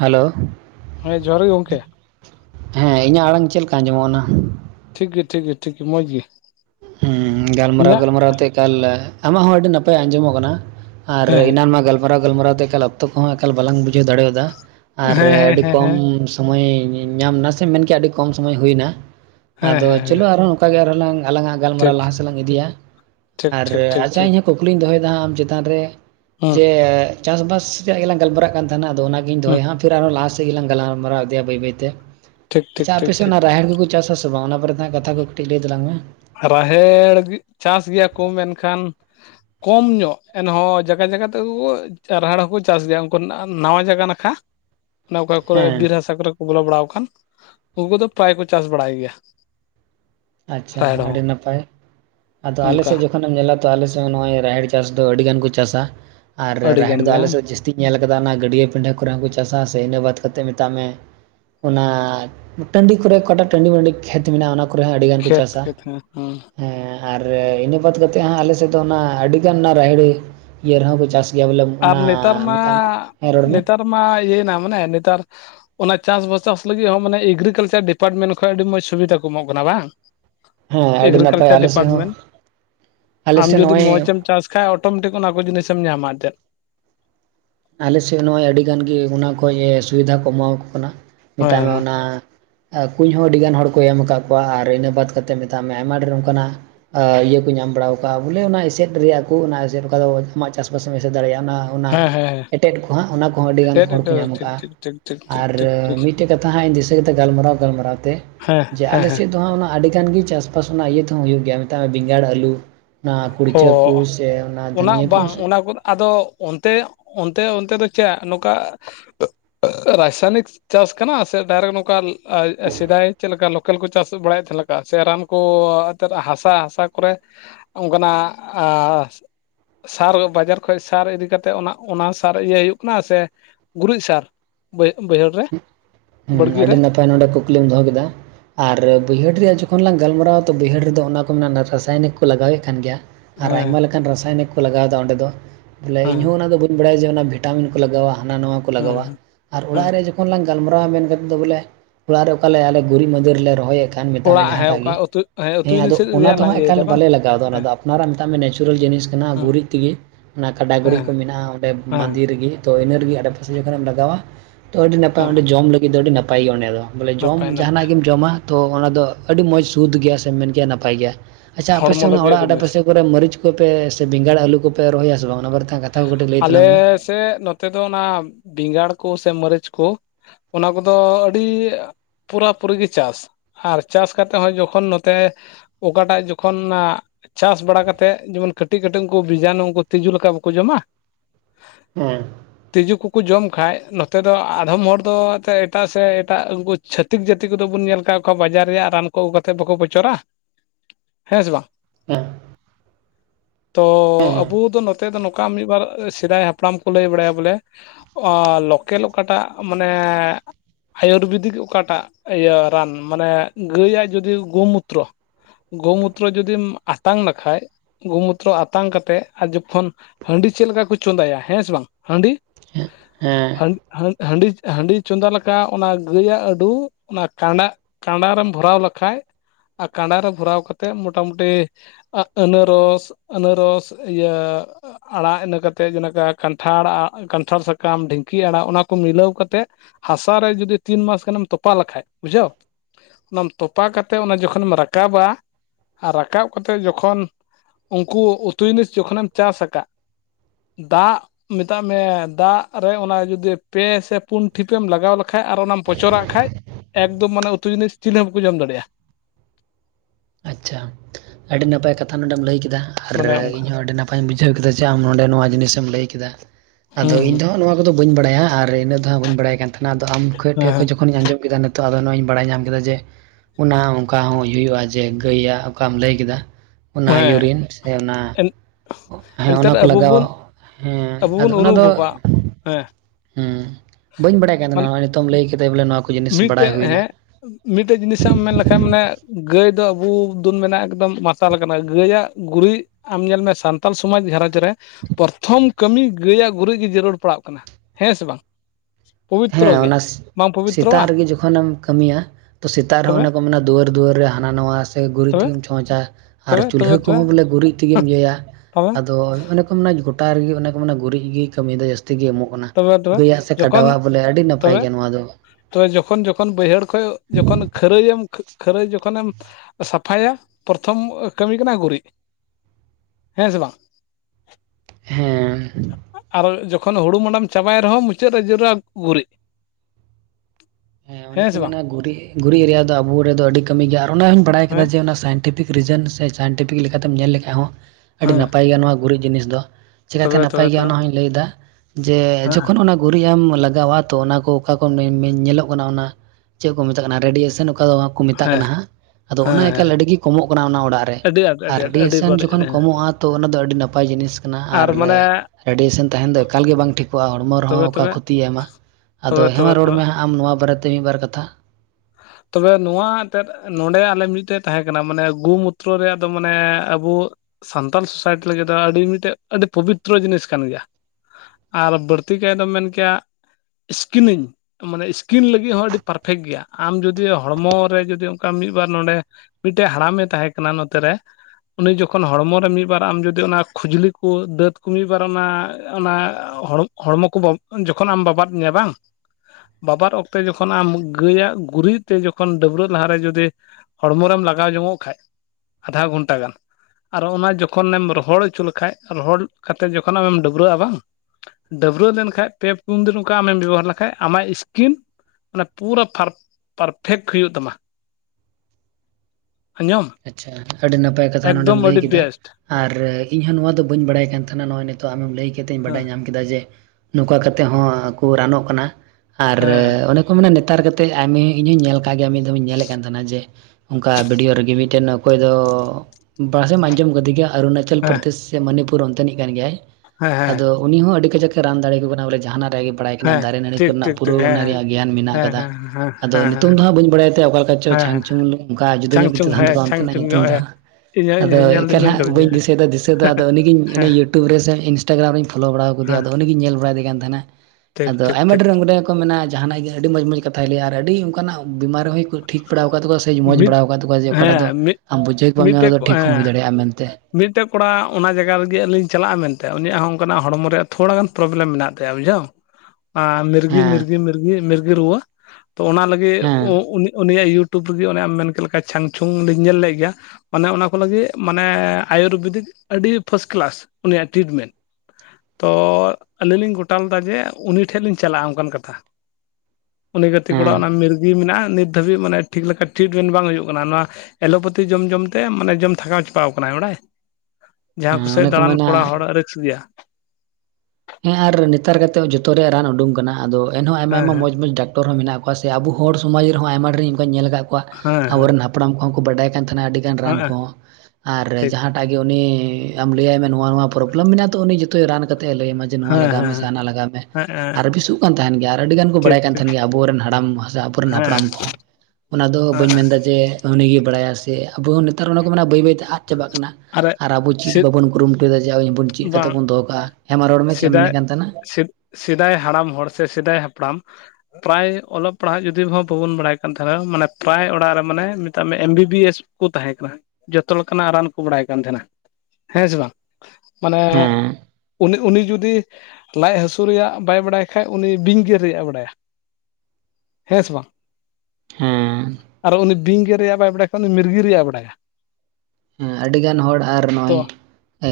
Hello ᱦᱚᱭ ᱡᱚᱦᱟᱨ ᱜᱮ ᱜᱚᱝᱠᱮ᱾ ᱦᱮᱸ ᱤᱧᱟᱹᱜ ᱟᱲᱟᱝ ᱪᱮᱫ ᱞᱮᱠᱟ ᱟᱸᱡᱚᱢᱚᱜ ᱠᱟᱱᱟ? ᱴᱷᱤᱠ ᱜᱮ ᱴᱷᱤᱠ ᱜᱮ ᱴᱷᱤᱠ ᱜᱮ ᱢᱚᱡᱽ ᱜᱮ᱾ ᱦᱮᱸ ᱜᱟᱞᱢᱟᱨᱟᱣ ᱤᱧᱟᱹᱜ ᱜᱟᱞᱢᱟᱨᱟᱣ ᱛᱮ ᱮᱠᱟᱞ ᱟᱢᱟᱜ ᱦᱚᱸ ᱟᱹᱰᱤ ᱱᱟᱯᱟᱭ ᱟᱸᱡᱚᱢᱚᱜ ᱠᱟᱱᱟ, ᱟᱨ ᱦᱮᱸ ᱮᱱᱟᱱᱢᱟ ᱜᱟᱞᱢᱟᱨᱟᱣ ᱜᱟᱞᱢᱟᱨᱟᱣ ᱛᱮ ᱮᱠᱟᱞ ᱚᱠᱛᱚ ᱠᱚᱦᱚᱸ ᱮᱠᱟᱞ ᱵᱟᱞᱟᱝ ᱵᱩᱡᱷᱟᱹᱣ ᱫᱟᱲᱮᱭᱟᱫᱟ᱾ ᱟᱨ ᱦᱮᱸ ᱦᱮᱸ ᱟᱹᱰᱤ ᱦᱮᱸ ᱠᱚᱢ, ᱦᱮᱸ ᱥᱹᱛᱚᱢᱚᱭ ᱧᱟᱢ ᱱᱟ ᱥᱮ ᱢᱮᱱᱠᱮ ᱟᱹᱰᱤ ᱠᱚᱢ ᱥᱚᱢᱚᱭ ᱦᱩᱭ ᱮᱱᱟ ᱦᱮᱸ ᱟᱫᱚ ᱦᱮᱸ ᱦᱮᱸ ᱪᱚᱞᱚ ᱟᱨᱚ ᱚᱱᱠᱟ ᱜᱮ ᱟᱨᱦᱚᱸ ᱞᱟᱝ ᱟᱞᱟᱝᱟᱜ ᱜᱟᱞᱢᱟᱨᱟᱣ ᱴᱷᱤᱠ ᱞᱟᱦᱟ ᱥᱮᱫ ᱞᱟᱝ ᱤᱫᱤᱭᱟ ᱴᱷᱤᱠ ᱟᱨ ᱴᱷᱤᱠ ᱴᱷᱤᱠ ᱟᱪᱷᱟ ᱴᱷᱤᱠ ᱤᱧ ᱦᱚᱸ...... ᱠᱩᱠᱞᱤᱧ ᱫᱚᱦᱚᱭᱮᱫᱟ ᱟᱢ ᱪᱮᱛᱟᱱ ᱨᱮ ᱦᱩᱸ ᱡᱮ ᱪᱟᱥ-ᱵᱟᱥ ᱨᱮᱭᱟᱜ ᱜᱮᱞᱟᱝ ᱜᱟᱞᱢᱟᱨᱟᱜ ᱠᱟᱱ ᱛᱟᱦᱮᱱᱟ ᱟᱫᱚ ᱚᱱᱟᱜᱤᱧ ᱦᱩᱸ ᱫᱚᱦᱚᱭᱟ ᱦᱟᱸᱜ ᱯᱷᱤᱨ ᱟᱨᱚ ᱞᱟᱦᱟ ᱥᱮᱜ ᱜᱮᱞᱟᱝ ᱜᱟᱞᱢᱟᱨᱟᱣ ᱤᱫᱤᱭᱟ ᱵᱟᱹᱭ ᱵᱟᱹᱭ ᱛᱮ ᱴᱷᱤᱠ ᱴᱷᱤᱠ ᱟᱪᱷᱟ ᱴᱷᱤᱠ ᱟᱯᱮᱥᱮᱫ ᱴᱷᱤᱠ ᱚᱱᱟ ᱨᱟᱦᱮᱲ ᱠᱚᱠᱚ ᱪᱟᱥ-ᱟ ᱥᱮ ᱵᱟᱝ ᱚᱱᱟ ᱠᱚᱨᱮ ᱱᱟᱜ ᱠᱟᱛᱷᱟ ᱠᱚ ᱠᱟᱹᱴᱤᱡ ᱞᱟᱹᱭ ᱛᱟᱞᱟᱝ ᱢᱮ ᱨᱟᱦᱮᱲ ᱜᱤ.. ᱪᱟᱥ ᱜᱤᱭᱟ ᱠᱚ ᱢᱮᱱ ᱠᱷᱟᱱ ᱠᱚᱢ ᱧᱚᱜ, ᱮᱱᱦᱚᱸ ᱡᱟᱜᱟ ᱡᱟᱭᱜᱟ ᱛᱮᱜᱮ ᱠᱚ ᱨᱟᱦᱮᱲ ᱦᱚᱸᱠᱚ ᱪᱟᱥ ᱜᱮᱭᱟ ᱩᱱᱠᱩᱱᱟᱜ ᱱᱷᱟᱶᱟ ᱡᱟᱭᱜᱟ ᱱᱟᱠᱷᱟ ᱚᱱᱮ ᱚᱠᱟ ᱠᱚᱨᱮ ᱦᱮᱸ ᱵᱤᱨ ᱦᱟᱥᱟ ᱠᱚᱨᱮ ᱠᱚ ᱵᱚᱞᱚ ᱵᱟᱲᱟ ᱣᱟᱠᱟᱱ ᱩᱱᱠᱩ ᱫᱚ ᱯᱨᱟᱭ ᱠᱚ ᱪᱟᱥ ᱵᱟᱲᱟᱭ ᱜᱮᱭᱟ ᱟᱪᱷᱟ ᱨᱟᱦᱮᱲ ᱦᱚᱸ ᱟᱹᱰᱤ ᱱᱟᱯᱟᱭ ᱟᱫᱚ ᱟᱞᱮ ᱚᱱᱠᱟ ᱥᱡ ᱡᱚᱠᱷ... ᱠᱷᱚᱱᱮᱢ ᱧᱮᱞᱟ ᱛᱚ ᱟᱞᱮᱥᱮᱫ ᱱᱚᱜ-ᱚᱭ ᱨᱟᱦᱮᱲ ᱪᱟᱥ ᱫᱚ ᱟᱹᱰᱤ ᱜᱟᱱ ᱠᱚ ᱪᱟᱥ-ᱟ ᱟᱨ ᱟᱹᱰᱤ ᱨᱟᱦᱮᱲ ᱜᱟᱱ ᱫᱚ ᱜᱮ ᱟᱞᱮ ᱵᱟᱝ ᱥᱮᱫ ᱫᱚ ᱡᱟᱹᱥᱛᱤ ᱤᱧ ᱧᱮᱞ ᱠᱟᱫᱟ ᱚᱱᱟ ᱜᱟᱹᱰᱭᱟᱹ ᱯᱤᱰᱟᱹ ᱠᱚᱨᱮ ᱦᱚᱸ ᱠᱚ ᱪᱟᱥᱟ ᱥᱮ ᱤᱱᱟᱹ ᱵᱟᱫᱽ ᱠᱟᱛᱮᱫ ᱢᱮᱛᱟᱜ ᱢᱮ ᱚᱱᱟ ᱴᱟᱺᱰᱤ ᱠᱚᱨᱮ ᱚᱠᱟᱴᱟᱜ ᱴᱟᱺᱰᱤ ᱢᱟᱹᱺᱰᱤ ᱠᱷᱮᱛ ᱢᱮᱱᱟᱜᱼᱟ ᱚᱱᱟ ᱠᱚᱨᱮ ᱦᱚᱸ ᱟᱹᱰᱤᱜᱟᱱ ᱠᱚ ᱠᱷᱮᱛ ᱪᱟᱥᱟ᱾ ᱠᱷᱮᱛ ᱦᱮᱸ ᱦᱮᱸ ᱦᱮᱸ ᱟᱨ ᱤᱱᱟᱹ ᱵᱟᱫᱽ ᱠᱟᱛᱮ ᱦᱟᱸᱜ ᱟᱞᱮᱥᱮᱫ ᱫᱚ ᱚᱱᱟ ᱟᱹᱰᱤ ᱜᱟᱱ ᱚᱱᱟ ᱨᱟᱦᱮᱲ ᱤᱭᱟᱹ ᱨᱮᱦᱚᱸ ᱠᱚ ᱪᱟᱥ ᱜᱮᱭᱟ ᱵᱚᱞᱮ ᱟᱨ ᱚᱱᱟ ᱱᱮᱛᱟᱨ ᱢᱟ ᱢᱮᱛᱟᱜ ᱢᱮ, ᱦᱮᱸ ᱨᱚᱲ ᱢᱮ ᱱᱮᱛᱟᱨ ᱢᱟ ᱤᱭᱟᱹ ᱱᱟ ᱢᱟᱱᱮ ᱱᱮᱛᱟᱨ ᱚᱱᱟ ᱪᱟᱥ ᱵᱟᱥᱟᱥ ᱞᱟᱹᱜᱤᱫ ᱦᱚᱸ ᱢᱟᱱᱮ ᱮᱜᱨᱤᱠᱟᱞᱪᱟᱨ ᱰᱤᱯᱟᱨᱴᱢᱮᱱᱴ ᱠᱷᱚᱡ ᱟᱹᱰᱤ ᱢᱚᱸᱡᱽ ᱥᱩᱵᱤᱫᱷᱟ ᱠᱚ ᱮᱢᱚᱜ ᱠᱟᱱᱟ ᱵᱟᱝ ᱦᱮᱸ ᱟᱹᱰᱤ ᱱᱟᱯᱟᱭ ᱮᱜᱽᱨᱤᱠᱟᱞᱪᱟᱨ ᱟᱞᱮ ᱥᱮᱫ ᱦᱚᱸ ᱰᱤᱯᱟᱨᱴᱢᱮᱱᱴ ᱟᱞᱮ ᱟᱢ ᱥᱮᱫ ᱡᱩᱫᱤ ᱱᱚᱜᱼᱚᱭ ᱢᱚᱸᱡᱮ ᱮᱢ ᱪᱟᱥ ᱠᱷᱟᱡ ᱚᱴᱚᱢᱮᱴᱤᱠ ᱚᱱᱟ ᱠᱚ ᱡᱤᱱᱤᱥ ᱮᱢ ᱧᱟᱢᱟ ᱪᱮᱫ ᱟᱞᱮ ᱥᱮᱫ ᱱᱚᱜᱼᱚᱭ ᱟᱹᱰᱤ ᱜᱟᱱ ᱜᱮ ᱚᱱᱟ ᱠᱷᱚᱱ ᱥᱩᱵᱤᱫᱷᱟ ᱠᱚ ᱮᱢᱟ ᱣᱟᱠᱚ ᱠᱟᱱᱟ ᱦᱳᱭ ᱢᱮᱛᱟᱜ ᱢᱮ ᱦᱮᱸ ᱚᱱᱟ ᱟᱨ ᱠᱩᱸᱧ ᱦᱚᱸ ᱟᱹᱰᱤ ᱜᱟᱱ ᱦᱚᱲ ᱠᱚ ᱮᱢ ᱟᱠᱟᱫ ᱠᱚᱣᱟ ᱟᱨ ᱤᱱᱟᱹ ᱵᱟᱫᱽ ᱠᱟᱛᱮᱫ ᱢᱮᱛᱟᱜ ᱢᱮ ᱟᱭᱢᱟ ᱰᱷᱮᱨ ᱚᱱᱠᱟᱱᱟᱜ ᱟ.. ᱤᱭᱟᱹ ᱠᱚ ᱧᱟᱢ ᱵᱟᱲᱟ ᱣᱟᱠᱟᱜᱼᱟ ᱵᱚᱞᱮ ᱚᱱᱟ ᱮᱥᱮᱫ ᱨᱮᱭᱟᱜ ᱠᱚ ᱚᱱᱟ ᱮᱥᱮᱫ ᱚᱠᱟ ᱫᱚ ᱟᱢᱟᱜ ᱪᱟᱥ-ᱵᱟᱥ ᱮᱢ ᱮᱥᱮᱫ ᱫᱟᱲᱮᱭᱟᱜᱼᱟ ᱚᱱᱟ ᱦᱮᱸ ᱦᱮᱸ ᱦᱮᱸ ᱪᱮᱫ ᱠᱚ ᱦᱟᱸᱜ ᱚᱱᱟ ᱠᱚᱦᱚᱸ ᱟᱹᱰᱤᱜᱟᱱ ᱦᱚᱲ ᱠᱚ ᱧᱟᱢ ᱴᱷᱤᱠ ᱟᱠᱟᱜᱼᱟ ᱴᱷᱤᱠ ᱴᱷᱤᱠ ᱴᱷᱤᱠ ᱴᱷᱤᱠ ᱟᱨ ᱴᱷᱤᱠ ᱴᱷᱤᱠ ᱴᱷᱤᱠ ᱢᱤᱫᱴᱮᱡ ᱠᱟᱛᱷᱟ ᱦᱟᱸᱜ ᱤᱧ ᱫᱤᱥᱟᱹ ᱠᱟᱛᱮ ᱜᱟᱞᱢᱟᱨᱟᱣ ᱜᱟᱞᱢᱟᱨᱟᱣ ᱛᱮ ᱦᱮᱸ ᱡᱮ ᱦᱮᱸ ᱟᱞᱮ ᱦᱮᱸ ᱥᱮᱫ ᱫᱚ ᱦᱟᱸᱜ ᱚᱱᱟ ᱟᱹᱰᱤ ᱜᱟᱱ ᱜᱮ ᱪᱟᱥ-ᱵᱟᱥ ᱚᱱᱟ ᱤᱭᱟᱹ ᱛᱮᱦᱚᱸ ᱦᱩᱭᱩᱜ ᱜᱮᱭᱟ ᱢᱮᱛᱟᱜᱼᱟ ᱢᱮ ᱵᱮᱸᱜᱟᱲ ᱟᱹᱞᱩ ᱚᱱᱟ ᱚ ᱠᱩᱲᱪᱟᱹ ᱠᱩ ᱥᱮ ᱚᱱᱟ ᱫᱷᱩᱱᱤᱭᱟᱹ ᱠᱩ ᱥᱮ [unintelligible] ᱟᱫᱚ ᱚᱱᱛᱮ, ᱚᱱᱛᱮ, ᱚᱱᱛᱮ ᱫᱚ ᱪᱮᱫ ᱱᱚᱝᱠᱟ ᱨᱟᱥᱟᱭᱱᱤᱠ ᱪᱟᱥ ᱠᱟᱱᱟ ᱥᱮ ᱰᱟᱭᱨᱮᱠᱴ ᱱᱚᱝᱠᱟ ᱟ.. ᱥᱮᱫᱟᱭ ᱪᱮᱫ ᱞᱮᱠᱟ ᱞᱳᱠᱟᱞ ᱠᱚ ᱪᱟᱥ ᱵᱟᱲᱟᱭᱮᱫ ᱛᱟᱦᱮᱸᱱ ᱞᱮ.... [unintelligible] ᱥᱮ ᱨᱟᱱ ᱠᱚ ᱮᱱᱛᱮᱫ ᱦᱟᱥᱟ ᱦᱟᱥᱟ ᱠᱚᱨᱮ ᱚᱱᱠᱟᱱᱟᱜ ᱥᱟᱨ ᱵᱟᱡᱟᱨ ᱠᱷᱚᱱ ᱥᱟᱨ ᱤᱫᱤ ᱠᱟᱛᱮᱫ ᱚᱱᱟ ᱥᱟᱨ ᱤᱭᱟᱹ ᱦᱩᱭᱩᱜ ᱠᱟᱱᱟ ᱥᱮ ᱜᱩᱨᱤᱡ ᱥᱟᱨ ᱵᱟ‌ᱜ ᱵᱟ. ᱭᱦᱟ. ᱲ ᱨᱮ [unintelligible] ᱦᱮᱸ ᱵᱟᱲᱜᱮ ᱟᱹᱰᱤ ᱨᱮ ᱱᱟᱯᱟᱭ ᱱᱚᱸᱰᱮ ᱠᱩᱠᱞᱤᱢ ᱫᱚᱦᱚ ᱠᱮᱫᱟ ᱟᱨ ᱵᱟᱹᱭᱦᱟᱹᱲ ᱨᱮᱭᱟᱜ ᱡᱚᱠᱷᱚᱱ ᱞᱟᱝ ᱜᱟᱞᱢᱟᱨᱟᱣᱟ ᱛᱚ ᱵᱟᱹᱭᱦᱟᱹᱲ ᱨᱮᱫᱚ ᱚᱱᱟ ᱠᱚ ᱢᱮᱱᱟ ᱨᱟᱥᱟᱭᱱᱤᱠ ᱠᱚ ᱞᱟᱜᱟᱣᱮᱫ ᱠᱟᱱ ᱜᱮᱭᱟ ᱟᱨ ᱦᱮᱸ ᱟᱭᱢᱟ ᱞᱮᱠᱟᱱ ᱨᱟᱥᱟᱭᱱᱤᱠ ᱠᱚ ᱞᱟᱜᱟᱣ ᱮᱫᱟ ᱚᱸᱰᱮ ᱫᱚ ᱵᱚᱞᱮ ᱦᱮᱸ ᱤᱧᱚᱸ ᱚᱱᱟ ᱫᱚ ᱵᱟᱲᱟᱭᱟ ᱡᱮ ᱚᱱᱟ ᱵᱷᱤᱴᱟᱢᱤᱱ ᱠᱚ ᱞᱟᱜᱟᱣᱟ ᱦᱟᱱᱟ ᱱᱷᱟᱶᱟ ᱠᱚ ᱦᱮᱸ ᱞᱟᱜᱟᱣᱟ ᱟᱨ ᱦᱮᱸ ᱚᱲᱟᱜ ᱨᱮ ᱡᱚᱠ... ᱡᱚᱠᱷᱚᱱ ᱞᱟᱝ ᱜᱟᱞᱢᱟᱨᱟᱣᱟ ᱢᱮᱱᱠᱷᱟᱱ ᱫᱚ ᱵᱚᱞᱮ ᱚᱲᱟᱜ ᱨᱮ ᱚᱠᱟᱞᱮᱠᱟ ᱟᱞᱮ ᱜᱩᱨᱤᱡ ᱢᱟᱫᱮ ᱨᱮ ᱞᱮ ᱨᱚᱦᱚᱮᱫ ᱠᱷᱟᱱ ᱢᱮᱛᱟᱜ ᱢᱮ ᱚᱲᱟᱜ ᱦᱮᱸ ᱡᱟᱦᱟᱸᱴᱟᱜ ᱚᱠᱟ ᱜᱮ ᱩᱛᱩ ᱩᱛᱩ ᱦᱮᱸ ᱟᱫᱚ ᱡᱤᱱᱤᱥ ᱚᱱᱟ ᱨᱮᱭᱟᱜ ᱫᱚ ᱞᱟᱝ ᱤᱭᱟᱹᱭᱮᱫᱟ ᱮᱠᱟᱞ ᱵᱟᱝ ᱵᱟᱞᱮ ᱞᱟᱜᱟᱣᱫᱟ ᱚᱱᱟ ᱦᱮᱸ ᱫᱚ ᱟᱯᱱᱟᱨᱟᱜ ᱛᱟᱜ ᱢᱮ ᱱᱮᱪᱟᱨᱮᱞ ᱡᱤᱱᱤᱥ ᱠᱟᱱᱟ ᱦᱮᱸ ᱜᱩᱨᱤᱡ ᱛᱮᱜᱮ ᱚᱱᱟ ᱠᱟᱰᱟ ᱜᱩᱨᱤᱡ ᱦᱮᱸ ᱠᱚ ᱢᱮᱱᱟᱜᱼᱟ ᱚᱸᱰᱮ ᱦᱮᱸ ᱢᱟᱸᱫᱤ ᱨᱮᱜᱮ ᱛᱚ ᱤᱱᱟᱹᱨᱮᱜᱮ ᱟᱲᱮᱯ ᱯᱟᱥᱮ ᱡᱚᱠᱷᱚᱱᱮᱢ ᱞᱟᱜᱟᱣᱟ ᱛᱚ ᱟᱹᱰᱤ ᱱᱟᱯᱟᱭ ᱦᱮᱸ ᱚᱸᱰᱮ ᱡᱚᱢ ᱞᱟᱹᱜᱤᱫ ᱫᱚ ᱟᱹᱰᱤ ᱱᱟᱯᱟᱭ ᱜᱮᱭᱟ ᱚᱸᱰᱮ ᱫᱚ ᱵᱚᱞᱮ ᱡᱚᱢ ᱱᱟᱯᱟᱭ ᱱᱟᱯᱟᱭ ᱡᱟᱦᱟᱱᱟᱜ ᱜᱮᱢ ᱡᱚᱢᱟ ᱛᱚ ᱚᱱᱟ ᱫᱚ ᱟᱹᱰᱤ ᱢᱚᱡᱽ ᱥᱩᱫᱷ ᱜᱮᱭᱟ ᱥᱮ ᱮᱢ ᱢᱮᱱ ᱠᱮᱭᱟ ᱱᱟᱯᱟᱭ ᱜᱤᱭᱟ ᱟᱪᱪᱷᱟ ᱦᱚᱲᱢᱚ ᱟᱯᱮᱥᱮᱱ ᱚᱱᱟ ᱞᱟᱹᱜᱤᱫ ᱚᱲᱟᱜ ᱟᱹᱰᱤ ᱟᱰᱮ ᱵᱮᱥ ᱯᱟᱥᱮ ᱠᱚᱨᱮ ᱢᱟ. ᱨᱤᱪ ᱠᱚ ᱯᱮ ᱥᱮ ᱵᱮᱸᱜᱟᱲ ᱟᱹᱞᱩ ᱠᱚᱯᱮ ᱨᱚᱦᱚᱭᱟ ᱥᱮ ᱵᱟᱝ ᱚᱱᱟ ᱵᱟᱨᱮ ᱛᱮ ᱟᱞᱮ ᱥᱮᱫ ᱱᱚᱛᱮ ᱫᱚ ᱚᱱᱟ ᱵᱮᱸᱜᱟᱲ ᱠᱚ ᱥᱮ ᱢᱟᱹᱨᱤᱪ ᱠᱚ ᱚᱱᱟ ᱠᱚᱫᱚ ᱟᱹᱰᱤ ᱯᱩᱨᱟ ᱯᱩᱨᱤ ᱜᱮ ᱪᱟᱥ ᱟᱨ ᱪᱟᱥ ᱠᱟᱛᱮᱫ ᱦᱚᱸ ᱡᱚᱠᱷᱚᱱ ᱱᱚᱛᱮ ᱚᱠᱟᱴᱟᱜ ᱡᱚᱠᱷᱚᱱ ᱪᱟᱥ ᱵᱟᱲᱟ ᱠᱟᱛᱮᱜ ᱡᱮᱢᱚᱱ ᱠᱟᱹᱴᱤᱡ ᱠᱟᱹᱴᱤᱡ ᱩᱱᱠᱩ ᱵᱤᱡᱟᱤᱱ ᱩᱱᱠᱩ ᱛᱤᱡᱩ ᱞᱮᱠᱟ ᱠᱚ ᱡᱚᱢᱟ ᱦᱮᱸ ᱛᱤᱡᱩ ᱠᱚᱠᱚ ᱡᱚᱢ ᱠᱷᱟᱱ ᱱᱚᱛᱮ ᱫᱚ ᱟᱫᱚᱢ ᱦᱚᱲ ᱫᱚ ᱮᱱᱛᱮᱫ ᱮᱴᱟᱜ ᱥᱮ ᱮᱴᱟᱜ ᱩᱱᱠᱩ ᱪᱷᱟᱹᱛᱤᱠ ᱡᱟᱹᱛᱤ ᱠᱚᱫᱚ ᱵᱚᱱ ᱧᱮᱞ ᱟᱠᱟᱫ ᱠᱚᱣᱟ ᱵᱟᱡᱟᱨ ᱨᱮᱭᱟᱜ ᱨᱟᱱ ᱠᱚ ᱟᱹᱜᱩ ᱠᱟᱛᱮᱫ ᱵᱟᱠᱚ ᱯᱨᱚᱪᱟᱨᱟ ᱦᱮᱸ ᱥᱮ ᱵᱟᱝ ᱦᱮᱸ ᱛᱚ ᱦᱮᱸ ᱟᱵᱚ ᱫᱚ ᱱᱚᱛᱮ ᱫᱚ ᱱᱚᱝᱠᱟ ᱢᱤᱫ ᱵᱟᱨ ᱥᱮᱫᱟᱭ ᱦᱟᱯᱲᱟᱢ ᱠᱚ ᱞᱟᱹᱭ ᱵᱟᱲᱟᱭᱟ ᱵᱚᱞᱮ ᱟᱸ ᱞᱳᱠᱮᱞ ᱚᱠᱟᱴᱟᱜ ᱢᱟᱱᱮ ᱟᱭᱩᱨᱵᱮᱫᱤᱠ ᱚᱠᱟᱴᱟᱜ ᱤᱭᱟᱹ ᱨᱟᱱ ᱢᱟᱱᱮ ᱜᱟᱹᱭ ᱟᱜ ᱡᱩᱫᱤ ᱜᱳᱣᱢᱩᱛᱨᱚ ᱜᱳᱣᱢᱛᱨᱚ ᱡᱩᱚᱫᱤᱢ ᱟᱛᱟᱝ ᱞᱮᱠᱷᱟᱡ ᱜᱳᱣᱢᱩᱛᱨᱚ ᱟᱛᱟᱝ ᱠᱟᱛᱮᱜ ᱟᱨ ᱡᱚᱠᱷᱚᱱ ᱦᱟᱺᱰᱤ ᱪᱮᱫ ᱞᱮᱠᱟ ᱠᱚ ᱪᱚᱸᱫᱟᱭᱟ ᱦᱮᱸ ᱥᱮ ᱵᱟᱝ ᱦᱟᱺᱰᱤ ᱦᱮᱸ ᱦᱟᱺᱰᱤ ᱦᱟᱺᱰᱤ ᱪᱚᱸᱫᱟ ᱞᱮᱠᱟ ᱚᱱᱟ ᱜᱟᱹᱭᱟᱜ ᱟᱹᱰᱩ ᱚᱱᱟ ᱠᱟᱸᱰᱟᱜ ᱠᱟᱸᱰᱟ ᱨᱮᱢ ᱵᱷᱚᱨᱟᱣ ᱞᱮᱠᱷᱟᱡ ᱟᱨ ᱠᱟᱸᱰᱟ ᱨᱮ ᱵᱷᱚᱨᱟᱣ ᱠᱟᱛᱮᱫ ᱢᱚᱴᱟ ᱢᱩᱴᱤ ᱟᱱᱟᱨᱚᱥ ᱟᱱᱟᱨᱚᱥ ᱤᱭᱟᱹ ᱟᱲᱟᱜ ᱤᱱᱟᱹ ᱠᱟ ᱠᱟᱛᱮᱮᱫ ᱡᱮᱞᱠᱟ ᱠᱟᱱᱴᱷᱟᱲ ᱟᱲᱟᱜ ᱠᱟᱱᱴᱷᱟᱲ ᱥᱟᱠᱟᱢ ᱰᱷᱤᱝᱠᱤ ᱟᱲᱟᱜ ᱚᱱᱟᱠᱚ ᱢᱤᱞᱟᱹᱣ ᱠᱟ ᱠᱟᱛᱮᱜ ᱦᱟᱥᱟᱨᱮ ᱡᱩᱫᱤ ᱛᱤᱱ ᱢᱟᱥ ᱜᱟᱱᱮᱢ ᱛᱚᱯᱟ ᱞᱮᱠᱷᱟᱡ ᱵᱩᱡᱷᱟᱹᱣ ᱚᱱᱟᱢ ᱛᱚᱯᱟ ᱠᱟᱛᱮᱫ ᱚᱱᱟ ᱡᱚᱠᱷᱚᱱᱮᱢ ᱨᱟᱠᱟᱵᱟ ᱟᱨ ᱨᱟᱠᱟᱵ ᱠᱟᱛᱮᱫ ᱡᱚᱠᱷᱚᱱ ᱩᱱᱠᱩ ᱩᱛᱩ ᱡᱤᱱᱤᱥ ᱡᱚᱠᱷᱚᱱᱮᱢ ᱪᱟᱥ ᱟᱠᱟᱜ ᱫᱟᱜ ᱢᱮᱛᱟᱜ ᱢᱮ ᱫᱟᱜ ᱨᱮ ᱚᱱᱟ ᱡᱩᱫᱤ ᱯᱮ ᱥᱮ ᱯᱩᱱ ᱴᱷᱤᱯᱮᱢ ᱞᱟᱜᱟᱣ ᱞᱮᱠᱷᱟᱡ ᱟᱨ ᱚᱱᱟᱢ ᱯᱚᱪᱚᱨᱟᱜ ᱠᱷᱟᱡ ᱮᱠᱫᱚᱢ ᱢᱟᱱᱮ ᱩᱛᱩ ᱡᱤᱱᱤᱥ ᱪᱤᱞᱤ ᱦᱚᱸ ᱵᱟᱠᱚ ᱡᱚᱢ ᱫᱟᱲᱮᱜᱼᱟ ᱟᱪᱪᱷᱟ ᱟᱹᱰᱤ ᱱᱟᱯᱟᱭ ᱠᱟᱛᱷᱟ ᱱᱚᱸᱰᱮᱢ ᱞᱟᱹᱭ ᱠᱮᱫᱟ ᱟᱨ ᱢᱟᱱᱮ ᱚᱱᱠᱟ ᱤᱧ ᱦᱚᱸ ᱟᱹᱰᱤ ᱱᱟᱯᱟᱭ ᱵᱟᱹᱧ ᱵᱩᱡᱷᱟᱹᱣ ᱠᱮᱫᱟ ᱡᱮ ᱟᱢ ᱱᱚᱰᱮ ᱱᱚᱣᱟ ᱡᱤᱱᱤᱥᱮᱢ ᱞᱟᱹᱭ ᱠᱮᱫᱟ ᱟᱫᱚ ᱦᱩᱸ ᱤᱧ ᱦᱩᱸ ᱫᱚ ᱱᱚᱣᱟ ᱚᱱᱟ ᱠᱚᱫᱚ ᱵᱟᱹᱧ ᱵᱟᱲᱟᱭᱟ ᱟᱨ ᱤᱱᱟᱹᱜ ᱫᱚ ᱦᱟᱸᱜ ᱵᱟᱹᱧ ᱵᱟᱲᱟᱭ ᱠᱟᱱ ᱛᱟᱦᱮᱱᱟ ᱟᱢ ᱠᱷᱚᱡ ᱴᱷᱮᱜ ᱦᱮᱸ ᱠᱷᱚᱡ ᱦᱮᱸ ᱡᱚᱠᱷᱚᱱ ᱤᱧ ᱟᱡᱚᱢ ᱠᱮᱫᱟ ᱱᱤᱛᱚᱜ ᱛᱚ ᱟᱫᱚ ᱱᱚᱜ ᱚᱭ ᱤᱧ ᱵᱟᱲᱟᱭ ᱧᱟᱢ ᱠᱮᱫᱟ ᱡᱮ ᱚᱱᱟ ᱚᱱᱠᱟ ᱦᱚᱸ ᱦᱩᱭᱩᱜᱼᱟ ᱡᱮ ᱜᱟᱹᱭ ᱟᱜ ᱚᱠᱟᱢ ᱞᱟᱹᱭ ᱠᱮᱫᱟ ᱚᱱᱟ ᱤᱭᱩᱨᱤᱱ ᱥᱮ ᱚᱱᱟ ᱦᱮᱸ ᱮᱱ ᱦᱮᱸ ᱚᱱᱟ ᱮᱱᱛᱮᱫ ᱠᱚ ᱟᱵᱚ ᱞᱟᱜᱟᱣᱼᱟ ᱵᱚᱱ ᱦᱮᱸ ᱟᱵᱚ ᱟᱫᱚ ᱵᱚᱱ ᱚᱱᱟ ᱫᱚ ᱚᱱᱩᱵᱷᱚᱵᱟ ᱦᱮᱸ ᱦᱩᱸ ᱵᱟᱹᱧ ᱵᱟᱲᱟᱭ ᱠᱟᱱ ᱛᱟᱦᱮᱱᱟ ᱢᱟᱱᱮ ᱱᱚᱜ ᱚᱭ ᱱᱤᱛᱚᱝ ᱞᱟᱹᱭ ᱠᱮᱫ ᱵᱚᱞᱮ ᱱᱚᱣᱟ ᱠᱚ ᱡᱤᱱᱤᱥ ᱵᱟᱲᱟᱭ ᱢᱤᱫᱴᱮᱡ ᱦᱩᱭᱱᱟ ᱦᱮᱸ ᱢᱤᱫᱴᱮᱡ ᱡᱤᱱᱤᱥᱟᱜ ᱮᱢ ᱢᱮᱱᱞᱠᱷᱟᱱᱡ ᱢᱟᱱᱮ ᱜᱟᱹᱭ ᱫᱚ ᱟᱵᱩ ᱫᱚ ᱢᱮᱱᱟ ᱟᱠᱟᱫᱟ ᱢᱟᱛᱟ ᱞᱮᱠᱟᱱᱟᱭ ᱜᱟᱹᱭ ᱟᱜ ᱜᱩᱨᱤᱡ ᱟᱢ ᱧᱮᱞ ᱢᱮ ᱥᱟᱱᱛᱟᱞ ᱥᱚᱢᱟᱡᱽ ᱜᱷᱟᱨᱚᱸᱡᱽ ᱨᱮ ᱯᱨᱚᱛᱷᱚᱢ ᱠᱟᱹᱢᱤ ᱜᱟᱹᱭᱟᱜ ᱜᱩᱨᱤᱡ ᱜᱮ ᱡᱟᱹᱨᱩᱲ ᱯᱟᱲᱟᱜ ᱠᱟᱱᱟ ᱦᱮᱸ ᱥᱮ ᱵᱟᱝ ᱯᱚᱵᱤᱛᱨᱚ ᱦᱮᱸ ᱜᱮᱭᱟ ᱚᱱᱟ ᱵᱟᱝ ᱯᱚᱵᱤᱛ ᱥᱮᱛᱟᱜ ᱨᱮᱜᱮ ᱡᱚᱠᱷᱚᱱᱮᱢ ᱠᱟᱹᱢᱤᱭᱟ ᱛᱚ ᱥᱮᱛᱟᱜ ᱨᱮᱦᱚᱸ ᱛᱚᱵᱮ ᱚᱱᱮ ᱠᱚ ᱢᱮᱱᱟ ᱫᱩᱣᱟᱹᱨ ᱫᱩᱣᱟᱹᱨ ᱨᱮ ᱦᱟᱱᱟ ᱱᱟᱣᱟ ᱥᱮ ᱜᱩᱨᱤᱡ ᱛᱚᱵᱮ ᱛᱮᱜᱮᱢ ᱪᱷᱚᱸᱪᱼᱟ ᱟᱨ ᱛᱚᱵᱮ ᱪᱩᱞᱦᱟᱹ ᱛᱚᱵᱮ ᱛᱚᱵᱮ ᱠᱚᱦᱚᱸ ᱵᱚᱞᱮ ᱜᱩᱨᱤᱡ ᱛᱮᱜᱮᱢ ᱤᱭᱟᱹᱭᱟ ᱛᱚᱵᱮ ᱟᱫᱚ ᱚᱱᱮ ᱠᱚ ᱜᱚᱴᱟ ᱨᱮᱜᱮ ᱚᱱᱟ ᱠᱚ ᱢᱮᱱᱟ ᱜᱩᱨᱤᱡ ᱜᱮᱭ ᱠᱟᱹᱢᱤ ᱮᱫᱟ ᱡᱟᱹᱥᱛᱤ ᱜᱮ ᱮᱢᱚᱜ ᱠᱟᱱᱟ ᱛᱚᱵᱮ ᱛᱚᱵᱮ ᱜᱟᱹᱭ ᱟᱜ ᱥᱮ ᱠᱟᱰᱟᱣᱟᱜ ᱵᱚᱞᱮ ᱟᱹᱰᱤ ᱱᱟᱯᱟᱭ ᱜᱮᱭᱟ ᱱᱚᱣᱟ ᱫᱚ ᱛᱚ ᱡᱚᱠᱷᱚᱱ ᱡᱚᱠᱷᱚᱱ ᱵᱟᱹᱭᱦᱟᱹᱲ ᱠᱷᱚᱡ ᱡᱚᱠᱷᱚᱱ ᱠᱷᱟᱹᱨᱟᱹᱭᱮᱢ ᱮᱢ ᱠᱷᱟᱹᱨᱟᱹᱭ ᱡᱚᱠᱷᱚᱱᱮᱢ ᱥᱟᱯᱷᱟᱭᱟ ᱯᱨᱚᱛᱷᱚᱢ ᱠᱟᱹᱢᱤ ᱠᱟᱱᱟ ᱜᱩᱨᱤᱡ ᱦᱮᱸ ᱥᱮ ᱵᱟᱝ ᱦᱮᱸ ᱟᱨ ᱡᱚᱠᱷᱚᱱ ᱦᱩᱲᱩ ᱢᱟᱰᱟᱢ ᱪᱟᱵᱟᱭ ᱨᱮᱦᱚᱸ ᱢᱩᱪᱟᱹᱫ ᱨᱮ ᱡᱟᱹᱨᱲᱟ ᱜᱩᱨᱤᱡ [unintelligible] ᱦᱮᱸ ᱚᱱᱮ ᱠᱚ ᱥᱮ ᱵᱟᱝ ᱢᱮᱱᱟ ᱜᱩᱨᱤᱡ ᱜᱩᱨᱤᱡ ᱨᱮᱭᱟᱜ ᱫᱚ ᱟᱵᱚ ᱨᱮᱫᱚ ᱟᱹᱰᱤ ᱠᱟᱹᱢᱤ ᱜᱮᱭᱟ ᱟᱨ ᱚᱱᱟ ᱦᱚᱧ ᱵᱟᱲᱟᱭ ᱟᱠᱟᱫᱟ ᱦᱮᱸ ᱡᱮ ᱚᱱᱟ ᱥᱟᱭᱮᱱ ᱴᱤᱯᱷᱤᱠ ᱨᱤᱡᱮᱱ ᱥᱮ ᱥᱟᱭᱮᱱᱴᱤᱯᱷᱤᱠ ᱞᱮᱠᱟᱛᱮᱢ ᱧᱮᱞ ᱞᱮᱠᱷᱟᱡ ᱦᱚᱸ ᱟᱹᱰᱤ ᱦᱮᱸ ᱱᱟᱯᱟᱭ ᱜᱮᱭᱟ ᱱᱚᱣᱟ ᱜᱩᱨᱤᱡ ᱡᱤᱱᱤᱥ ᱫᱚ ᱪᱮᱠᱟᱛᱮ ᱛᱚᱵᱮ ᱱᱟᱯᱟᱭ ᱛᱚᱵᱮ ᱜᱮᱭᱟ ᱛᱚᱵᱮ ᱚᱱᱟ ᱦᱚᱧ ᱞᱟᱹᱭ ᱮᱫᱟ ᱡᱮ ᱦᱮᱸ ᱡᱚᱠᱷᱚᱱ ᱚᱱᱟ ᱜᱩᱨᱤᱡ ᱮᱢ ᱞᱟᱜᱟᱣᱟ ᱛᱚ ᱚᱱᱟ ᱠᱚ ᱚᱠᱟ ᱠᱚ ᱢᱮᱱ ᱢᱮᱱ ᱧᱮᱞᱚᱜ ᱚᱱᱟ ᱚᱱᱟ ᱪᱮᱫ ᱠᱚ ᱢᱮᱛᱟᱜ ᱠᱟᱱᱟ ᱨᱮᱰᱤᱭᱮᱥᱚᱱ ᱚᱠᱟ ᱫᱚ ᱦᱟᱜ ᱠᱚ ᱢᱮᱛᱟᱜ ᱦᱮᱸ ᱠᱟᱱᱟ ᱦᱟᱸᱜ ᱟᱫᱚ ᱚᱱᱟ ᱦᱮᱸ ᱦᱮᱸ ᱮᱠᱟᱞ ᱟᱹᱰᱤᱜᱮ ᱠᱚᱢᱚᱜ ᱠᱟᱱᱟ ᱚᱱᱟ ᱚᱲᱟᱜ ᱨᱮ ᱟᱹᱰᱤ ᱟᱸᱴ ᱟᱨ ᱟᱹᱰᱤ ᱟᱸᱴ ᱟᱹᱰᱤ ᱨᱮᱰᱤᱭᱮᱥᱮᱱ ᱵᱟᱹᱲᱤᱡ ᱡᱚᱠᱷᱚᱱ ᱦᱮᱸ ᱠᱚᱢᱚᱜᱼᱟ ᱛᱚ ᱚᱱᱟᱫᱚ ᱟᱹᱰᱤ ᱱᱟᱯᱟᱭ ᱡᱤᱱᱤᱥ ᱠᱟᱱᱟ ᱟᱨ ᱨᱮᱰᱤᱭᱮᱥᱮᱱ ᱛᱟᱦᱮᱱ ᱫᱚ ᱮᱠᱟᱞ ᱜᱮ ᱵᱟᱝ ᱴᱷᱤᱠᱚᱜᱼᱟ ᱦᱚᱲᱢᱚ ᱨᱮᱦᱚᱸ ᱛᱚᱵᱮ ᱚᱠᱟ ᱛᱚᱵᱮ ᱠᱷᱚᱛᱤᱭ ᱮᱢᱟ ᱟᱫᱚ ᱛᱚᱵᱮ ᱦᱮᱸᱢᱟ ᱛᱚᱵᱮ ᱨᱚᱲ ᱛᱚᱵᱮ ᱢᱮ ᱦᱟᱸᱜ ᱟᱢ ᱱᱚᱣᱟ ᱵᱟᱨᱮᱛᱮ ᱢᱤᱫ ᱵᱟᱨ ᱠᱟᱛᱷᱟ ᱛᱚᱵᱮ ᱱᱚᱣᱟ ᱮᱱᱛᱮᱫ ᱱᱚᱰᱮ ᱟᱞᱮ ᱢᱤᱫᱴᱮᱡ ᱛᱟᱦᱮᱸ ᱠᱟᱱᱟ ᱢᱟᱱᱮ ᱜᱩ ᱢᱟᱛᱨᱚ ᱨᱮ ᱟᱫᱚ ᱢᱟᱱᱮ ᱟᱵᱚ ᱥᱟᱱᱛᱟᱲ ᱥᱳᱥᱟᱭᱴᱤ ᱞᱟᱹᱜᱤᱫ ᱫᱚ ᱟᱹᱰᱤ ᱢᱤᱫᱴᱮᱡ ᱟᱹᱰᱤ ᱯᱚᱵᱤᱛᱨᱚ ᱡᱤᱱᱤᱥ ᱠᱟᱱ ᱜᱮᱭᱟ᱾ ᱟᱨ ᱵᱟᱹᱲᱛᱤ ᱠᱟᱭ ᱫᱚ ᱢᱮᱱ ᱠᱮᱭᱟ ᱥᱠᱤᱱᱤᱧ ᱢᱟᱱᱮ ᱥᱠᱤᱱ ᱞᱟᱹᱜᱤᱫ ᱦᱚᱸ ᱟᱹᱰᱤ ᱯᱟᱨᱯᱷᱮᱠᱴ ᱜᱮᱭᱟ᱾ ᱟᱢ ᱡᱩᱫᱤ ᱦᱚᱲᱢᱚ ᱨᱮ ᱡᱩᱫᱤ ᱚᱱᱠᱟ ᱢᱤᱫ-ᱵᱟᱨ ᱱᱚᱰᱮ ᱢᱤᱫᱴᱮᱡ ᱦᱟᱲᱟᱢᱮ ᱛᱟᱦᱮᱸ ᱠᱟᱱᱟ ᱱᱚᱛᱮᱨᱮ ᱩᱱᱤ ᱡᱚᱠᱷᱚᱱ ᱦᱚᱲᱢᱚ ᱨᱮ ᱢᱤᱫ ᱵᱟᱨ ᱟᱢ ᱡᱩᱫᱤ ᱚᱱᱟ ᱠᱷᱩᱡᱽᱞᱤ ᱠᱚ ᱫᱟᱹᱛ ᱠᱚ ᱢᱤᱫ ᱵᱟᱨ ᱚᱱᱟ ᱚᱱᱟ ᱦᱚᱲᱚ ᱦᱚᱲᱢᱚ ᱠᱚ ᱡᱚᱠᱷᱚᱱ ᱟᱢ ᱵᱟᱵᱟᱫ ᱢᱮᱭᱟ ᱵᱟᱝ ᱵᱟᱵᱟᱫ ᱚᱠᱛᱮ ᱡᱚᱠᱷᱚᱱ ᱟᱢ ᱜᱟᱹᱭ ᱟᱜ ᱜᱩᱨᱤᱡ ᱛᱮ ᱡᱚᱠᱷᱚᱱ ᱰᱟᱹᱵᱽᱨᱟᱹᱜ ᱞᱟᱦᱟ ᱨᱮ ᱡᱩᱚᱫᱤ ᱦᱚᱲᱢᱚ ᱨᱮᱢ ᱞᱟᱜᱟᱣ ᱡᱚᱝᱚᱜ ᱠᱷᱟᱡ ᱟᱫᱷᱟ ᱜᱷᱚᱱᱴᱟ ᱜᱟᱱ ᱟᱨ ᱚᱱᱟ ᱡᱚᱠᱷᱚᱱᱮᱢ ᱨᱚᱦᱚᱲ ᱚᱪᱚ ᱞᱮᱠᱷᱟᱡ ᱨᱚᱦᱚᱲ ᱠᱟᱛᱮ ᱡᱚᱠᱷᱚᱱ ᱟᱢᱮᱢ ᱰᱟᱹᱵᱽᱨᱟᱹᱜᱼᱟ ᱵᱟᱝ ᱰᱟᱹᱵᱽᱨᱟᱹ ᱞᱮᱱᱠᱷᱟᱡ ᱯᱮ ᱯᱩᱱ ᱫᱤᱱ ᱚᱠᱟ ᱟᱢᱮᱢ ᱵᱮᱵᱚᱦᱟᱨ ᱞᱮᱠᱷᱟᱡ ᱟᱢᱟᱜ ᱤᱥᱠᱤᱱ ᱢᱟᱱᱮ ᱯᱩᱨᱟᱹ ᱯᱟᱨᱯᱷᱮᱠᱴ ᱦᱩᱭᱩᱜ ᱛᱟᱢᱟ ᱟᱸᱡᱚᱢ ᱟᱪᱪᱷᱟ ᱟᱹᱰᱤ ᱱᱟᱯᱟᱭ ᱠᱟᱛᱷᱟ ᱱᱚᱰᱮᱢ ᱮᱠᱫᱚᱢ ᱞᱟᱹᱭ ᱟᱹᱰᱤ ᱠᱮᱫᱟ ᱵᱮᱥᱴ ᱟᱨ ᱤᱧ ᱦᱚᱸ ᱱᱚᱣᱟ ᱫᱚ ᱵᱟᱹᱧ ᱵᱟᱲᱟᱭ ᱠᱟᱱ ᱛᱟᱦᱮᱱᱟ ᱱᱚᱜᱚᱭ ᱱᱤᱛᱚᱜ ᱟᱢᱮᱢ ᱞᱟᱹᱭ ᱠᱟᱛᱮ ᱵᱟᱰᱟᱭ ᱦᱮᱸ ᱧᱟᱢ ᱠᱮᱫ ᱠᱮᱫᱟ ᱡᱮ ᱱᱚᱝᱠᱟ ᱠᱟᱛᱮ ᱦᱚᱸ ᱠᱚ ᱨᱟᱱᱚᱜ ᱠᱟᱱᱟ ᱟᱨ ᱦᱮᱸ ᱚᱱᱮ ᱠᱚ ᱢᱮᱱᱟ ᱱᱮᱛᱟᱨ ᱠᱟᱛᱮᱫ ᱟᱭᱢᱟ ᱤᱧ ᱦᱚᱧ ᱧᱮᱞ ᱟᱠᱟᱫ ᱜᱮᱭᱟ ᱢᱤᱫ ᱫᱢ ᱤᱧ ᱧᱮᱞᱮᱫ ᱠᱟᱱ ᱛᱟᱦᱮᱱᱟ ᱡᱮ ᱚᱱᱠᱟ ᱵᱷᱤᱰᱭᱳ ᱨᱮᱜᱮ ᱢᱤᱫ ᱢᱤᱫᱴᱮᱱ ᱚᱠᱚᱭ ᱫᱚ ᱵᱟᱥᱮᱢ ᱟᱸᱡᱚᱢ ᱠᱟᱫᱮ ᱜᱮᱭᱟ ᱚᱨᱩᱱᱟᱪᱚᱞ ᱦᱮᱸ ᱯᱨᱚᱫᱮᱥ ᱢᱚᱱᱤᱯᱩᱨ ᱚᱱᱛᱮᱟᱱᱤᱡ ᱠᱟᱱ ᱜᱮᱭᱟᱭ ᱦᱮᱸ ᱦᱮᱸ ᱟᱫᱚ ᱩᱱᱤ ᱦᱚᱸ ᱟᱹᱰᱤ ᱠᱟᱡᱟᱠ ᱮ ᱨᱟᱱ ᱫᱟᱲᱮᱭᱟ ᱠᱚ ᱠᱟᱱᱟ ᱵᱚᱞᱮ ᱡᱟᱦᱟᱱᱟᱜ ᱨᱮᱜᱮ ᱵᱟᱲᱟᱭ ᱠᱟᱱᱟ ᱦᱮᱸ ᱫᱟᱨᱮ ᱱᱟᱲᱤ ᱴᱷᱤᱠ ᱠᱚᱨᱮᱱᱟᱜ ᱴᱷᱤᱠ ᱯᱩᱨᱟᱹ ᱴᱷᱤᱠ ᱦᱮᱸ ᱱᱟᱹᱲᱤ ᱜᱮᱭᱟᱱ ᱢᱮᱱᱟᱜ ᱦᱮᱸ ᱠᱟᱫᱟ ᱦᱮᱸ ᱦᱮᱸ ᱟᱫᱚ ᱧᱩᱛᱩᱢ ᱦᱮᱸ ᱫᱚ ᱦᱟᱸᱜ ᱵᱟᱹᱧ ᱵᱟᱲᱟᱭᱟ ᱚᱠᱟ ᱞᱮᱠᱟ ᱪᱷᱟ ᱦᱮᱸ ᱦᱮᱸ ᱚᱱᱠᱟ ᱡᱩᱫᱟᱹ ᱪᱷᱟᱝ ᱧᱚᱜ ᱜᱮ ᱪᱷᱩᱝ ᱛᱟᱦᱮᱱ ᱦᱮᱸ ᱛᱟᱠᱚᱣᱟ ᱪᱷᱟᱝ ᱚᱱᱛᱮᱱᱟᱜ ᱪᱷᱩᱝ ᱧᱩᱛᱩᱢ ᱧᱚᱜ ᱫᱚ ᱦᱮᱸ ᱟᱫᱚ ᱤᱧ ᱧᱮᱞ ᱫᱩᱧ ᱮᱠᱟᱞ ᱧᱮᱞ ᱦᱟᱸᱜ ᱠᱟᱫᱮᱭᱟ ᱵᱟᱹᱧ ᱫᱤᱥᱟᱹᱭ ᱮᱫᱟ ᱫᱤᱥᱟᱹ ᱫᱚ ᱟᱫᱚ ᱩᱱᱤᱜᱮᱧ ᱦᱮᱸ ᱤᱭᱩᱴᱩᱵᱽ ᱨᱮ ᱥᱮ ᱤᱱᱴᱟᱜᱨᱟᱢ ᱨᱧ ᱯᱷᱚᱞᱳ ᱵᱟᱲᱟ ᱟᱠᱟᱫᱮᱭᱟ ᱦᱮᱸ ᱟᱫᱚ ᱩᱱᱤ ᱜᱮᱧ ᱧᱮᱞ ᱵᱟᱲᱟᱭᱮᱫᱮ ᱠᱟᱱ ᱛᱟᱦᱮᱱᱟ ᱴᱷᱤᱠ ᱟᱫᱚ ᱴᱷᱤᱠ ᱟᱭᱢᱟ ᱴᱷᱤᱠ ᱰᱷᱮᱨ ᱚᱰᱮ ᱟᱨ ᱠᱚ ᱢᱮᱱᱟ ᱡᱟᱦᱟᱱᱟᱜ ᱜᱮ ᱟᱹᱰᱤ ᱢᱚᱡᱽ ᱢᱚᱡᱽ ᱠᱟᱛᱷᱟᱭ ᱞᱟᱹᱭᱟ ᱟᱨ ᱟᱹᱰᱤ ᱚᱱᱠᱟᱱᱟᱜ ᱵᱤᱢᱟᱨ ᱦᱚᱸᱭ ᱴᱷᱤᱠ ᱯᱟᱲᱟᱣ ᱟᱠᱟᱫ ᱠᱚᱣᱟ ᱥᱮ ᱠᱟᱹ ᱢᱚᱡᱽ ᱢᱤᱫ ᱵᱟᱲᱟᱣ ᱟᱠᱟᱫ ᱛᱟᱠᱚᱣᱟ ᱚᱠᱟᱴᱟᱜ ᱫᱚ ᱦᱮᱸ ᱢᱤᱫ ᱟᱢ ᱵᱩᱡᱷᱟᱹᱣ ᱜᱮ ᱵᱟᱢ ᱧᱟᱢᱟ ᱡᱮ ᱚᱱᱟ ᱫᱚ ᱴᱷᱤᱠ ᱦᱚᱸ ᱦᱩᱭ ᱫᱟᱲᱮᱭᱟᱜᱼᱟ ᱢᱮᱱᱛᱮ᱾ ᱢᱤᱫᱴᱟᱹᱝ ᱠᱚᱲᱟ ᱚᱱᱟ ᱡᱟᱭᱜᱟ ᱨᱮᱜᱮ ᱟᱹᱞᱤᱧ ᱪᱟᱞᱟᱜᱼᱟ ᱢᱮᱱᱛᱮ ᱩᱱᱤᱭᱟᱜ ᱦᱚᱸ ᱚᱱᱠᱟᱱᱟᱜ ᱦᱚᱲᱢᱚ ᱨᱮᱭᱟᱜ ᱛᱷᱚᱲᱟ ᱜᱟᱱ ᱯᱨᱚᱜᱞᱮᱢ ᱢᱮᱱᱟᱜ ᱛᱟᱭᱟ ᱵᱩᱡᱷᱟᱹᱣ᱾ ᱢᱤᱨᱜᱤ ᱦᱮᱸ ᱢᱤᱨᱜᱤ ᱢᱤᱨᱜᱤ ᱢᱤᱨᱜᱤ ᱨᱩᱣᱟᱹ ᱛᱚ ᱚᱱᱟ ᱞᱟᱹᱜᱤᱫ ᱦᱮᱸ ᱩᱱᱤ ᱩᱱᱤ ᱩᱱᱤᱭᱟᱜ ᱤᱭᱴ ᱴᱩᱵ ᱨᱮᱜᱮ ᱚᱱᱮ ᱟᱢᱮᱢ ᱢᱮᱱ ᱠᱮᱫ ᱞᱮᱠᱟ ᱪᱷᱟᱝ ᱪᱷᱚᱝ ᱞᱤᱧ ᱧᱮᱞ ᱞᱮᱫ ᱜᱮᱭᱟ᱾ ᱚᱱᱮ ᱚᱱᱟ ᱠᱷᱚᱱᱟᱜ ᱜᱮ ᱢᱟᱱᱮ ᱟᱭᱩᱨᱵᱮᱫᱤᱠ ᱟᱹᱰᱤ ᱯᱷᱟᱥᱴ ᱠᱮᱞᱟᱥ ᱩᱱᱤᱭᱟᱜ ᱴᱨᱤᱴᱢᱮᱱᱴ᱾ ᱛᱚ ᱟᱹᱞᱤᱧ ᱞᱤᱧ ᱜᱚᱴᱟ ᱞᱮᱫᱟ ᱡᱮ ᱩᱱᱤ ᱴᱷᱮᱱ ᱞᱤᱧ ᱪᱟᱞᱟᱜᱼᱟ ᱚᱱᱠᱟᱱ ᱠᱟᱛᱷᱟ᱾ ᱩᱱᱤ ᱜᱟᱛᱮ ᱠᱚᱲᱟ ᱚᱱᱟ ᱦᱮᱸ ᱢᱤᱨᱜᱤ ᱢᱮᱱᱟᱜᱼᱟ ᱱᱤᱛ ᱫᱷᱟᱹᱵᱤᱡ ᱢᱟᱱᱮ ᱴᱷᱤᱠ ᱞᱮᱠᱟ ᱴᱨᱤᱴᱢᱮᱱᱴ ᱵᱟᱝ ᱦᱩᱭᱩᱜ ᱠᱟᱱᱟ᱾ ᱱᱚᱣᱟ ᱮᱞᱳᱯᱮᱛᱷᱤ ᱡᱚᱢ ᱡᱚᱢ ᱛᱮ ᱢᱟᱱᱮ ᱡᱚᱢ ᱛᱷᱟᱠᱟᱣ ᱪᱟᱯᱟᱣ ᱟᱠᱟᱱᱟᱭ ᱵᱟᱲᱟᱭ ᱡᱟᱦᱟᱸ ᱚᱱᱮ ᱠᱚᱥᱮᱫ ᱠᱚ ᱫᱟᱬᱟᱱ ᱢᱮᱱᱟ ᱠᱚᱲᱟ ᱦᱚᱲᱟᱜ ᱨᱤᱹᱥᱠ ᱜᱮᱭᱟ᱾ ᱦᱮᱸ ᱟᱨ ᱱᱮᱛᱟᱨ ᱠᱟᱛᱮᱫ ᱡᱚᱛᱚ ᱨᱮᱭᱟᱜ ᱨᱟᱱ ᱩᱰᱩᱠ ᱟᱠᱟᱱᱟ ᱟᱫᱚ ᱮᱱᱦᱚᱸ ᱟᱭᱢᱟ ᱦᱮᱸ ᱟᱭᱢᱟ ᱢᱚᱸᱡᱽ ᱢᱚᱸᱡᱽ ᱰᱟᱠᱛᱟᱨ ᱢᱮᱱᱟᱜ ᱠᱚᱣᱟ ᱥᱮ ᱟᱵᱚ ᱦᱚᱲ ᱥᱚᱢᱟ ᱨᱮᱦᱚᱸ ᱟᱭᱢᱟ ᱰᱷᱮᱨ ᱚᱱᱠᱟᱧ ᱧᱮᱞ ᱟᱠᱟᱫ ᱠᱚᱶᱟ ᱦᱮᱸ ᱟᱵᱚ ᱦᱮᱸ ᱨᱮᱱ ᱦᱟᱯᱲᱟ ᱦᱟᱯᱲᱟᱢ ᱠᱚᱦᱚᱸ ᱠᱚ ᱵᱟᱰᱟᱭ ᱠᱟᱱ ᱛᱟᱦᱮᱱᱟ ᱟᱹᱰᱤ ᱜᱟᱱ ᱨᱟᱱ ᱦᱮᱸ ᱦᱮᱸ ᱠᱚᱦᱚᱸ, ᱟᱨ ᱴᱷᱤᱠ ᱡᱟᱦᱟᱸ ᱟᱜᱮ ᱩᱱᱤ ᱟᱢ ᱞᱟᱹᱭᱟᱭ ᱢᱮ ᱱᱚᱣᱟ ᱱᱚᱣᱟ ᱯᱨᱳᱚᱵᱞᱮᱢ ᱢᱮᱱᱟᱜ ᱛᱚ ᱩᱱᱤ ᱡᱚᱛᱚᱭ ᱨᱟᱱ ᱠᱟᱛᱮ ᱮ ᱞᱟᱹᱭᱟᱢᱟ᱾ ᱡᱮ ᱱᱚᱣᱟ ᱦᱮᱸ ᱞᱟᱜᱟᱣ ᱢᱮ ᱥᱮ ᱦᱮᱸ ᱦᱟᱱᱟ ᱞᱟᱜᱟᱣ ᱢᱮ ᱦᱮᱸ ᱟᱨ ᱵᱮᱥᱚᱜ ᱠᱟᱱ ᱛᱟᱦᱮᱱ ᱜᱮᱭᱟ ᱟᱨ ᱟᱹᱰᱤᱜᱟᱱ ᱠᱚ ᱴᱷᱤᱠ ᱵᱟᱲᱟᱭ ᱠᱟᱱ ᱴᱷᱤᱠ ᱛᱟᱦᱮᱱ ᱜᱮᱭᱟ ᱟᱵᱚᱨᱮᱱ ᱦᱟᱲᱟᱢ ᱥᱮ ᱟᱵᱚᱨᱮᱱ ᱦᱮᱸ ᱦᱟᱯᱲᱟᱢ ᱠᱚᱦᱚᱸ ᱚᱱᱟ ᱫᱚ ᱵᱟᱹᱧ ᱦᱮᱸ ᱢᱮᱱᱫᱟ ᱡᱮ ᱩᱱᱤ ᱜᱮᱭ ᱵᱟᱲᱟᱭᱟ ᱥᱮ ᱟᱵᱚ ᱦᱚᱸ ᱱᱮᱛᱟᱨ ᱚᱱᱟ ᱠᱚ ᱢᱮᱱᱟ ᱵᱟᱹᱭ ᱵᱟᱹᱭ ᱛᱮ ᱟᱫ ᱪᱟᱵᱟᱜ ᱠᱟᱱᱟ ᱟᱨᱮ ᱟᱨ ᱟᱵᱚ ᱪᱮᱫ ᱥᱮᱫ ᱵᱟᱵᱚᱱ ᱩᱨᱩᱢ ᱠᱮᱫᱟᱭ ᱡᱮ ᱟᱵᱚᱱ ᱪᱮᱫ ᱠᱟᱛᱮ ᱵᱟᱝ ᱵᱚᱱ ᱫᱚᱦᱚ ᱠᱟᱜᱼᱟ ᱦᱮ ᱢᱟ ᱨᱚᱲ ᱢᱮ ᱪᱮᱫ ᱮᱢ ᱢᱮᱱᱮᱫ ᱥᱮᱫᱟᱭ ᱠᱟᱱ ᱛᱟᱦᱮᱱᱟ ᱥᱮᱫᱟᱭ ᱦᱟᱲᱟᱢ ᱦᱚᱲ ᱥᱮ ᱥᱮᱫᱟᱭ ᱦᱟᱯᱲᱟᱢ ᱯᱨᱟᱭ ᱚᱞᱚᱜ ᱯᱟᱲᱦᱟᱜ ᱡᱩᱫᱤ ᱦᱚᱸ ᱵᱟᱵᱚᱱ ᱵᱟᱲᱟᱭ ᱠᱟᱱ ᱛᱟᱦᱮᱱᱟ ᱢᱟᱱᱮ ᱯᱨᱟᱭ ᱚᱲᱟᱜ ᱨᱮ ᱢᱟᱱᱮ ᱢᱮᱛᱟᱜ ᱢᱮ ᱮᱢ ᱵᱤ ᱵᱤ ᱮᱥ ᱠᱚ ᱛᱟᱦᱮᱸ ᱠᱟᱱᱟ ᱡᱚᱛᱚ ᱞᱮᱠᱟᱱᱟᱜ ᱨᱟᱱ ᱠᱚ ᱵᱟᱲᱟᱭ ᱠᱟᱱ ᱛᱟᱦᱮᱱᱟ ᱦᱮᱸ ᱥᱮ ᱵᱟᱝ ᱢᱟᱱᱮ ᱦᱮᱸ ᱩᱱᱤ ᱩᱱᱤ ᱡᱩᱫᱤ ᱞᱟᱡ ᱦᱟᱹᱥᱩ ᱨᱮᱭᱟᱜ ᱵᱟᱭ ᱵᱟᱲᱟᱭ ᱠᱷᱟᱡ ᱩᱱᱤ ᱵᱤᱧ ᱜᱮᱨ ᱨᱮᱭᱟᱜᱼ ᱮ ᱵᱟᱲᱟᱭᱟ᱾ ᱦᱮᱸ ᱥᱮ ᱵᱟᱝ? ᱦᱮᱸ ᱟᱨ ᱩᱱᱤ ᱵᱤᱧ ᱜᱮᱨ ᱨᱮᱭᱟᱜ ᱵᱟᱭ ᱵᱟᱲᱟᱭ ᱠᱷᱟᱡ ᱩᱱᱤ ᱢᱤᱨᱜᱤ ᱨᱮᱭᱟᱜ ᱮ ᱵᱟᱲᱟᱭᱟ ᱟᱹᱰᱤᱜᱟᱱ ᱦᱚᱲ ᱟᱨ ᱛᱚ ᱱᱚᱜᱼᱚᱭ ᱮ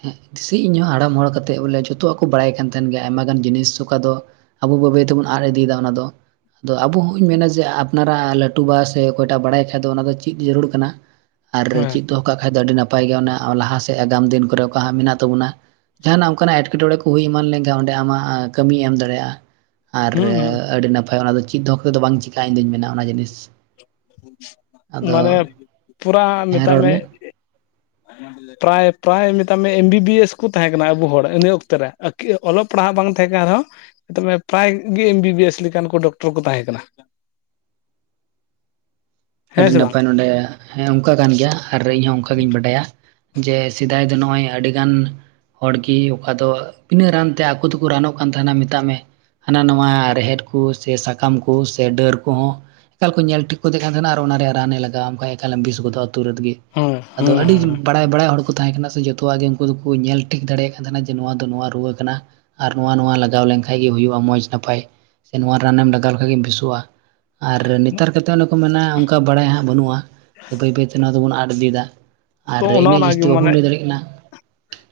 ᱦᱮᱸ ᱥᱮ ᱤᱧᱦᱚᱸ ᱦᱟᱲᱟᱢ ᱦᱚᱲ ᱠᱟᱛᱮᱜ ᱵᱚᱞᱮ ᱡᱚᱛᱚᱣᱟᱜ ᱠᱚ ᱵᱟᱲᱟᱭ ᱠᱟᱱ ᱛᱟᱦᱮᱸᱱ ᱜᱮᱭᱟ ᱟᱭᱢᱟ ᱜᱟᱱ ᱡᱤᱱᱤᱥ ᱚᱠᱟ ᱫᱚ ᱟᱵᱚ ᱵᱟᱹᱭ ᱵᱟᱹᱭ ᱛᱮᱵᱚᱱ ᱟᱫ ᱤᱫᱤᱭᱮᱫᱟ ᱚᱱᱟ ᱫᱚ ᱟᱫᱚ ᱟᱵᱚ ᱦᱚᱸ ᱤᱧ ᱢᱮᱱᱟ ᱡᱮ ᱟᱯᱱᱟᱨᱟᱜ ᱞᱟᱹᱴᱩ ᱵᱟ ᱥᱮ ᱚᱠᱚᱭᱴᱟᱜ ᱵᱟᱲᱟᱭ ᱠᱷᱟᱡ ᱫᱚ ᱚᱱᱟ ᱫᱚ ᱪᱮᱫ ᱡᱟᱹᱨᱩᱲ ᱠᱟᱱᱟ ᱟᱨ ᱦᱮᱸ ᱪᱮᱫ ᱫᱚᱦᱚ ᱠᱟᱜ ᱠᱷᱟᱡ ᱫᱚ ᱟᱹᱰᱤ ᱱᱟᱯᱟᱭ ᱜᱮᱭᱟ ᱚᱱᱟ ᱞᱟᱦᱟ ᱥᱮᱫ ᱟᱜᱟᱢ ᱫᱤᱱ ᱠᱚᱨᱮ ᱚᱠᱟ ᱦᱟᱸᱜ ᱢᱮᱱᱟᱜ ᱛᱟᱵᱚᱱᱟ ᱡᱟᱦᱟᱱᱟᱜ ᱚᱱᱠᱟᱱᱟᱜ ᱮᱴᱠᱮᱴᱚᱬᱮ ᱠᱚ ᱦᱩᱭ ᱮᱢᱟᱱ ᱞᱮᱱᱠᱷᱟᱱ ᱚᱸᱰᱮ ᱟᱢᱟᱜ ᱠᱟᱹᱢᱤᱭ ᱮᱢ ᱫᱟᱲᱮᱭᱟᱜᱼᱟ ᱟᱨ ᱦᱩᱸ ᱟᱹᱰᱤ ᱱᱟᱯᱟᱭ ᱚᱱᱟ ᱫᱚ ᱪᱮᱫ ᱫᱚᱦᱚ ᱠᱟᱛᱮ ᱫᱚ ᱵᱟᱝ ᱪᱤᱠᱟᱜᱼᱟ ᱤᱧᱫᱚᱧ ᱢᱮᱱᱟ ᱚᱱᱟ ᱡᱤᱱᱤᱥ ᱟᱫᱚ ᱯᱩᱨᱟᱹ ᱦᱮᱸ ᱢᱮᱛᱟᱜ ᱨᱚᱲ ᱢᱮ [unintelligible] ᱯᱨᱟᱭ ᱯᱨᱟᱭ ᱢᱮᱛᱟᱜ ᱢᱮ ᱮᱢ ᱵᱤ ᱵᱤ ᱮᱥ ᱠᱚ ᱛᱟᱦᱮᱸᱠᱟᱱᱟ ᱟᱵᱚ ᱦᱚᱲ ᱤᱱᱟᱹ ᱚᱠᱛᱮ ᱨᱮ ᱚᱞᱚᱜ ᱯᱟᱲᱦᱟᱜ ᱵᱟᱝ ᱛᱟᱦᱮᱸ ᱠᱟᱱ ᱨᱮᱦᱚᱸ ᱛᱚᱵᱮ ᱯᱨᱟᱭ ᱜᱮ ᱮᱢ ᱵᱤ ᱵᱤ ᱮᱥ ᱞᱮᱠᱟᱱ ᱠᱚ ᱰᱚᱠᱴᱚᱨ ᱠᱚ ᱛᱟᱦᱮᱸ ᱠᱟᱱᱟ᱾ ᱦᱮᱸ ᱟᱹᱰᱤ ᱥᱮ ᱵᱟᱝ ᱱᱟᱯᱟᱭ ᱱᱚᱰᱮ ᱚᱱᱠᱟ ᱠᱟᱱ ᱜᱮᱭᱟ ᱟᱨ ᱤᱧᱦᱚᱸ ᱚᱱᱠᱟ ᱜᱤᱧ ᱵᱟᱰᱟᱭᱟ ᱡᱮ ᱡᱟᱦᱟᱭ ᱫᱚᱭ ᱱᱚᱜᱼᱚᱭ ᱟᱹᱰᱤᱜᱟᱱ ᱦᱚᱲᱜᱮ ᱚᱠᱟ ᱫᱚ ᱵᱤᱱᱟᱹᱜ ᱨᱟᱱᱛᱮ ᱟᱠᱚ ᱫᱚᱠᱚ ᱨᱟᱱᱚᱜ ᱠᱟᱱ ᱛᱟᱦᱮᱱᱟ ᱢᱮᱛᱟᱜ ᱢᱮ᱾ ᱦᱟᱱᱟ ᱱᱟ ᱨᱮᱦᱮᱫ ᱠᱚ ᱥᱮ ᱥᱟᱠᱟᱢ ᱠᱚ ᱥᱮ ᱰᱟᱹᱨ ᱠᱚᱦᱚᱸ ᱮᱠᱟᱞ ᱠᱚ ᱧᱮᱞ ᱴᱷᱤᱠ ᱠᱚᱫᱮ ᱠᱟᱱ ᱟᱨ ᱚᱱᱟ ᱨᱮᱭᱟᱜ ᱨᱟᱱᱮ ᱞᱟᱜᱟᱣᱟᱢ ᱠᱷᱟᱡ ᱮᱠᱟᱞᱮᱢ ᱵᱮᱥ ᱜᱚᱫᱚᱜᱼᱟ ᱛᱩᱨᱟᱨᱱᱛ ᱜᱮ ᱦᱮᱸ ᱟᱫᱚ ᱦᱮᱸ ᱟᱹᱰᱤ ᱦᱮᱸ ᱵᱟᱲᱟᱭ ᱵᱟᱲᱟᱭ ᱦᱚᱲ ᱠᱚ ᱛᱟᱦᱮᱸ ᱠᱟᱱᱟᱟᱱᱟ ᱥᱮ ᱡᱚᱛᱚᱣᱟᱜ ᱜᱮ ᱩᱱᱠᱩ ᱛᱟᱦᱮᱸ ᱠᱟᱱᱟ ᱥᱮ ᱡᱚᱛᱚᱣᱟᱜ ᱜᱮ ᱩᱱᱠᱚ ᱫᱚᱠᱚ ᱧᱮᱞ ᱴᱷᱤᱠ ᱫᱟᱲᱮᱭᱟᱜ ᱠᱟᱱ ᱛᱟᱦᱮᱸᱱᱟ ᱡᱮ ᱱᱚᱣᱟ ᱫᱚ ᱱᱚᱣᱟ ᱨᱩᱣᱟᱹ ᱠᱟᱱᱟ ᱟᱨ ᱱᱚᱣᱟ ᱱᱚᱣᱟ ᱞᱟᱜᱟᱣ ᱞᱮᱱᱠᱷᱟᱡ ᱜᱮ ᱦᱩᱭᱩᱜᱼᱟ ᱢᱚᱸᱡᱽ ᱱᱟᱯᱟᱭ ᱥᱮ ᱱᱚᱣᱟ ᱨᱟᱱᱮᱢ ᱞᱟᱜᱟᱣ ᱞᱮᱠᱟᱡ ᱜᱮᱢ ᱵᱮᱥᱚᱜᱼᱟ ᱟᱨ ᱱᱮᱛᱟᱨ ᱠᱟᱛᱮᱜ ᱚᱱᱮ ᱠᱚ ᱢᱮᱱᱟ ᱚᱱᱠᱟ ᱵᱟᱲᱟᱭ ᱦᱟᱸᱜ ᱵᱟᱹᱱᱩᱜᱼᱟ ᱥᱮ ᱵᱟᱹᱭ ᱵᱟᱹᱭᱛᱮ ᱱᱚᱣᱟ ᱫᱚᱵᱚᱱ ᱟᱫ ᱤᱫᱤᱭᱮᱫᱟ ᱟᱨ ᱛᱚ ᱚᱱᱮ ᱤᱱᱟᱹᱜ ᱡᱟᱹᱥᱛᱤ ᱚᱱᱟᱜᱮ ᱢᱟᱱᱮ ᱵᱟᱵᱚᱱ ᱞᱟᱹᱭ ᱫᱟᱲᱮᱜ ᱠᱟᱱᱟ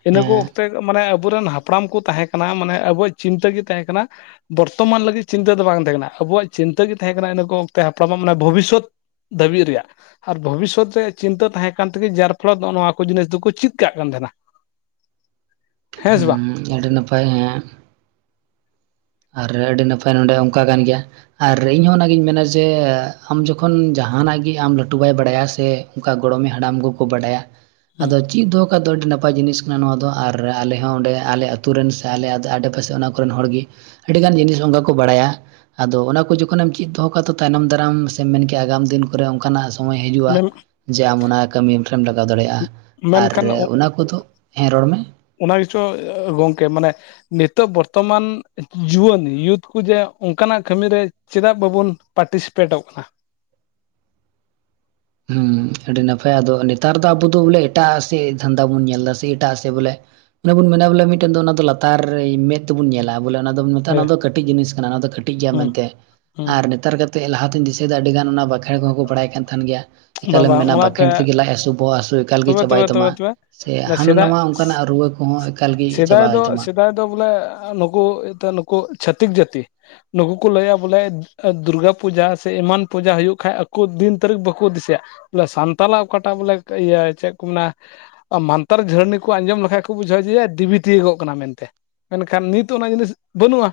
ᱤᱱᱟᱹ ᱠᱚ ᱦᱮᱸ ᱚᱠᱛᱮ ᱢᱟᱱᱮ ᱟᱵᱚᱨᱮᱱ ᱦᱟᱯᱲᱟᱢ ᱠᱚ ᱛᱟᱦᱮᱸ ᱠᱟᱱᱟ ᱢᱟᱱᱮ ᱟᱵᱚᱣᱟᱜ ᱪᱤᱱᱛᱟᱹ ᱜᱮ ᱛᱟᱦᱮᱸ ᱠᱟᱱᱟ ᱵᱚᱨᱛᱚᱢᱟᱱ ᱞᱟᱹᱜᱤᱫ ᱪᱤᱱᱛᱟᱹ ᱫᱚ ᱵᱟᱝ ᱛᱟᱦᱮᱸ ᱠᱟᱱᱟ ᱟᱵᱚᱣᱟᱜ ᱪᱤᱱᱛᱟᱹ ᱜᱮ ᱛᱟᱦᱮᱸ ᱠᱟᱱᱟ ᱤᱱᱟᱹ ᱠᱚ ᱚᱠᱛᱮ ᱦᱟᱯᱲᱟᱢᱟᱜ ᱢᱟᱱᱮ ᱵᱷᱚᱵᱤᱥᱥᱚᱛ ᱫᱷᱟᱹᱵᱤᱡ ᱨᱮᱭᱟᱜ ᱟᱨ ᱵᱷᱚᱵᱤᱥᱥᱚᱛ ᱨᱮᱭᱟᱜ ᱪᱤᱱᱛᱟᱹ ᱛᱟᱦᱮᱸ ᱠᱟᱱ ᱛᱮᱜᱮ ᱡᱟᱨ ᱯᱷᱚᱞᱚᱛ ᱫᱚ ᱱᱚᱣᱟ ᱠᱚ ᱡᱤᱱᱤᱥ ᱫᱚᱠᱚ ᱪᱮᱫ ᱠᱟᱜ ᱠᱟᱱ ᱛᱟᱦᱮᱸᱱᱟ ᱦᱮᱸ ᱟᱹᱰᱤ ᱱᱟᱯᱟᱭ ᱦᱮᱸ ᱟᱨ ᱟᱹᱰᱤ ᱱᱟᱯᱟᱭ ᱱᱚᱸᱰᱮ ᱚᱱᱠᱟ ᱠᱟᱱ ᱜᱮᱭᱟ ᱟᱨ ᱤᱧᱦᱚᱸ ᱚᱱᱟᱜᱤᱧ ᱢᱮᱱᱟ ᱡᱮ ᱟᱢ ᱡᱚᱠᱷᱚᱱ ᱡᱟᱦᱟᱱᱟᱜ ᱜᱮ ᱟᱢ ᱞᱟᱹᱴᱩᱵᱟᱭ ᱵᱟᱲᱟᱭᱟ ᱥᱮ ᱚᱱᱠᱟ ᱜᱚᱲᱚᱢᱮ ᱦᱟᱲᱟᱢ ᱠᱚᱠᱚ ᱵᱟᱰᱟᱭᱟ ᱟᱫᱚ ᱪᱮᱫ ᱫᱚ ᱚᱱᱠᱟ ᱫᱚ ᱟᱹᱰᱤ ᱱᱟᱯᱟᱭ ᱡᱤᱱᱤᱥ ᱠᱟᱱᱟ ᱱᱚᱣᱟ ᱫᱚ ᱟᱨ ᱟᱞᱮ ᱦᱚᱸ ᱚᱸᱰᱮ ᱟᱞᱮ ᱟᱛᱳ ᱨᱮᱱ ᱥᱮ ᱟᱞᱮ ᱟᱲᱮᱯᱟᱥᱮ ᱚᱱᱟ ᱠᱚᱨᱮᱱ ᱦᱚᱲᱜᱮ ᱟᱹᱰᱤᱜᱟᱱ ᱡᱤᱱᱤᱥ ᱚᱱᱠᱟ ᱠᱚ ᱵᱟᱲᱟᱭᱟ ᱟᱫᱚ ᱚᱱᱟ ᱠᱚ ᱡᱚᱠᱷᱚᱱᱮᱢ ᱪᱮᱫ ᱫᱚᱦᱚ ᱠᱟᱜᱼᱟ ᱛᱚ ᱛᱟᱭᱱᱚᱢ ᱫᱟᱨᱟᱢ ᱥᱮᱢ ᱢᱮᱱᱠᱮᱭᱟ ᱟᱜᱟᱢ ᱫᱤᱱ ᱠᱚᱨᱮ ᱚᱱᱠᱟᱱᱟᱜ ᱥᱚᱢᱚᱭ ᱦᱤᱡᱩᱜᱼᱟ ᱡᱮ ᱟᱢ ᱚᱱᱟ ᱠᱟᱹᱢᱤ ᱨᱮᱢ ᱞᱟᱜᱟᱣ ᱫᱟᱲᱮᱭᱟᱜᱼᱟ ᱟᱨ ᱢᱮᱱᱠᱷᱟᱱ ᱚᱱᱟ ᱠᱚᱫᱚ ᱦᱮᱸ ᱨᱚᱲ ᱢᱮ ᱚᱱᱟ ᱜᱮ ᱪᱚ ᱜᱚᱝᱠᱮ ᱢᱟᱱᱮ ᱱᱤᱛᱚᱜ ᱵᱚᱨᱛᱚᱢᱟᱱ ᱡᱩᱣᱟᱹᱱ ᱤᱭᱩᱛᱷ ᱠᱚ ᱡᱮ ᱚᱱᱠᱟᱱᱟᱜ ᱠᱟᱹᱢᱤᱨᱮ ᱪᱮᱫᱟᱜ ᱵᱟᱵᱚᱱ ᱯᱟᱨᱴᱤᱥᱤᱯᱮᱴᱚᱜ ᱠᱟᱱᱟ ᱦᱮᱸ ᱟᱹᱰᱤ ᱱᱟᱯᱟᱭ ᱟᱫᱚ ᱱᱮᱛᱟᱨ ᱫᱚ ᱟᱵᱚ ᱫᱚ ᱵᱚᱞᱮ ᱮᱴᱟᱜ ᱥᱮ ᱫᱷᱱᱫᱟ ᱵᱚᱱ ᱧᱮᱞ ᱮᱫᱟ ᱥᱮ ᱮᱴᱟᱜ ᱥᱮᱫ ᱵᱚᱞᱮ ᱚᱱᱟ ᱵᱚᱱ ᱢᱮᱱᱟ ᱵᱚᱞᱮ ᱢᱤᱫᱴᱮᱱ ᱫᱚ ᱚᱱᱟ ᱫᱚ ᱞᱟᱛᱟᱨ ᱨᱮ ᱢᱮᱫ ᱛᱮᱵᱚᱱ ᱧᱮᱞᱟ᱾ ᱵᱚᱠᱮ ᱚᱱᱟ ᱫᱚ ᱢᱮᱛᱟᱜ ᱚᱱᱟ ᱦᱮᱸ ᱫᱚ ᱠᱟᱹᱴᱤᱡ ᱡᱤᱱᱤᱥ ᱠᱟᱱᱟ ᱚᱱᱟ ᱫᱚ ᱠᱟᱹᱴᱤᱡ ᱜᱮᱭᱟ ᱢᱮᱱᱛᱮ ᱦᱮᱸ ᱟᱨ ᱱᱮᱛᱟᱨ ᱠᱟᱛᱮᱜ ᱞᱟᱦᱟᱛᱮᱧ ᱫᱤᱥᱟᱹᱭᱮᱫᱟ ᱟᱹᱰᱤ ᱜᱟᱱ ᱚᱱᱟ ᱵᱟᱠᱷᱮᱬ ᱠᱚ ᱦᱚᱸ ᱠᱚ ᱵᱟᱲᱟᱭ ᱠᱟᱱ ᱛᱟᱦᱮᱸᱱ ᱜᱮᱭᱟ ᱵᱟᱝ ᱮᱠᱟᱞᱮᱢ ᱵᱟᱝ ᱢᱮᱱᱟ ᱚᱱᱟᱛᱮ ᱵᱟᱠᱷᱮᱬ ᱛᱮᱜᱮ ᱞᱟᱡ ᱦᱟᱥᱩ ᱵᱚᱦᱚᱜ ᱦᱟᱥᱩ ᱮᱠᱟᱞ ᱜᱮ ᱛᱚᱵᱮ ᱪᱟᱵᱟᱭ ᱛᱚᱵᱮ ᱛᱟᱢᱟ ᱛᱚᱵᱮ ᱛᱚᱵᱮ ᱥᱮ ᱦᱟᱱᱟ ᱱᱟᱥᱮᱱᱟᱜ ᱱᱷᱟᱣᱟ ᱚᱱᱠᱟᱱᱟᱜ ᱨᱩᱣᱟᱹ ᱠᱚᱦᱚᱸ ᱮᱠᱟᱞ ᱜᱮ ᱥᱮᱫᱟᱭ ᱪᱟᱵᱟᱭ ᱫᱚ ᱛᱟᱢᱟ ᱥᱮᱫᱟᱭ ᱵᱚᱞᱮ ᱱᱩᱠᱩ ᱮᱱᱛᱮᱫ ᱱᱩᱠᱩ ᱪᱷᱟᱹᱛᱤᱠ ᱡᱟᱹᱛᱤ ᱱᱩᱠᱩ ᱠᱚ ᱞᱟᱹᱭᱟ ᱵᱚᱞᱮ ᱫᱩᱨᱜᱟ ᱯᱩᱡᱟ ᱥᱮ ᱮᱢᱟᱱ ᱯᱩᱡᱟ ᱦᱳᱭᱚᱜ ᱠᱷᱟᱡ ᱟᱠᱚ ᱫᱤᱱ ᱛᱟᱹᱨᱤᱠᱷ ᱵᱟᱠᱚ ᱫᱤᱥᱟᱹᱭᱟ ᱵᱚᱞᱮ ᱥᱟᱱᱛᱟᱞᱟᱜ ᱚᱠᱟᱴᱟᱜ ᱵᱚᱞᱮ ᱤᱭᱟᱹ ᱪᱮᱫ ᱠᱚ ᱢᱮᱱᱟ ᱢᱟᱱᱛᱟᱨ ᱡᱷᱟᱹᱨᱱᱤ ᱠᱚ ᱟᱸᱡᱚᱢ ᱞᱮᱠᱷᱟᱡ ᱠᱚ ᱵᱩᱡᱷᱟᱹᱣᱟ ᱡᱮ ᱫᱮᱵᱤ ᱛᱤᱭᱚᱜᱚᱜ ᱠᱟᱱᱟ ᱢᱮᱱᱛᱮ ᱢᱮᱱᱠᱷᱟᱱ ᱱᱤᱛ ᱚᱱᱟ ᱡᱤᱱᱤᱥ ᱵᱟᱹᱱᱩᱜᱼᱟ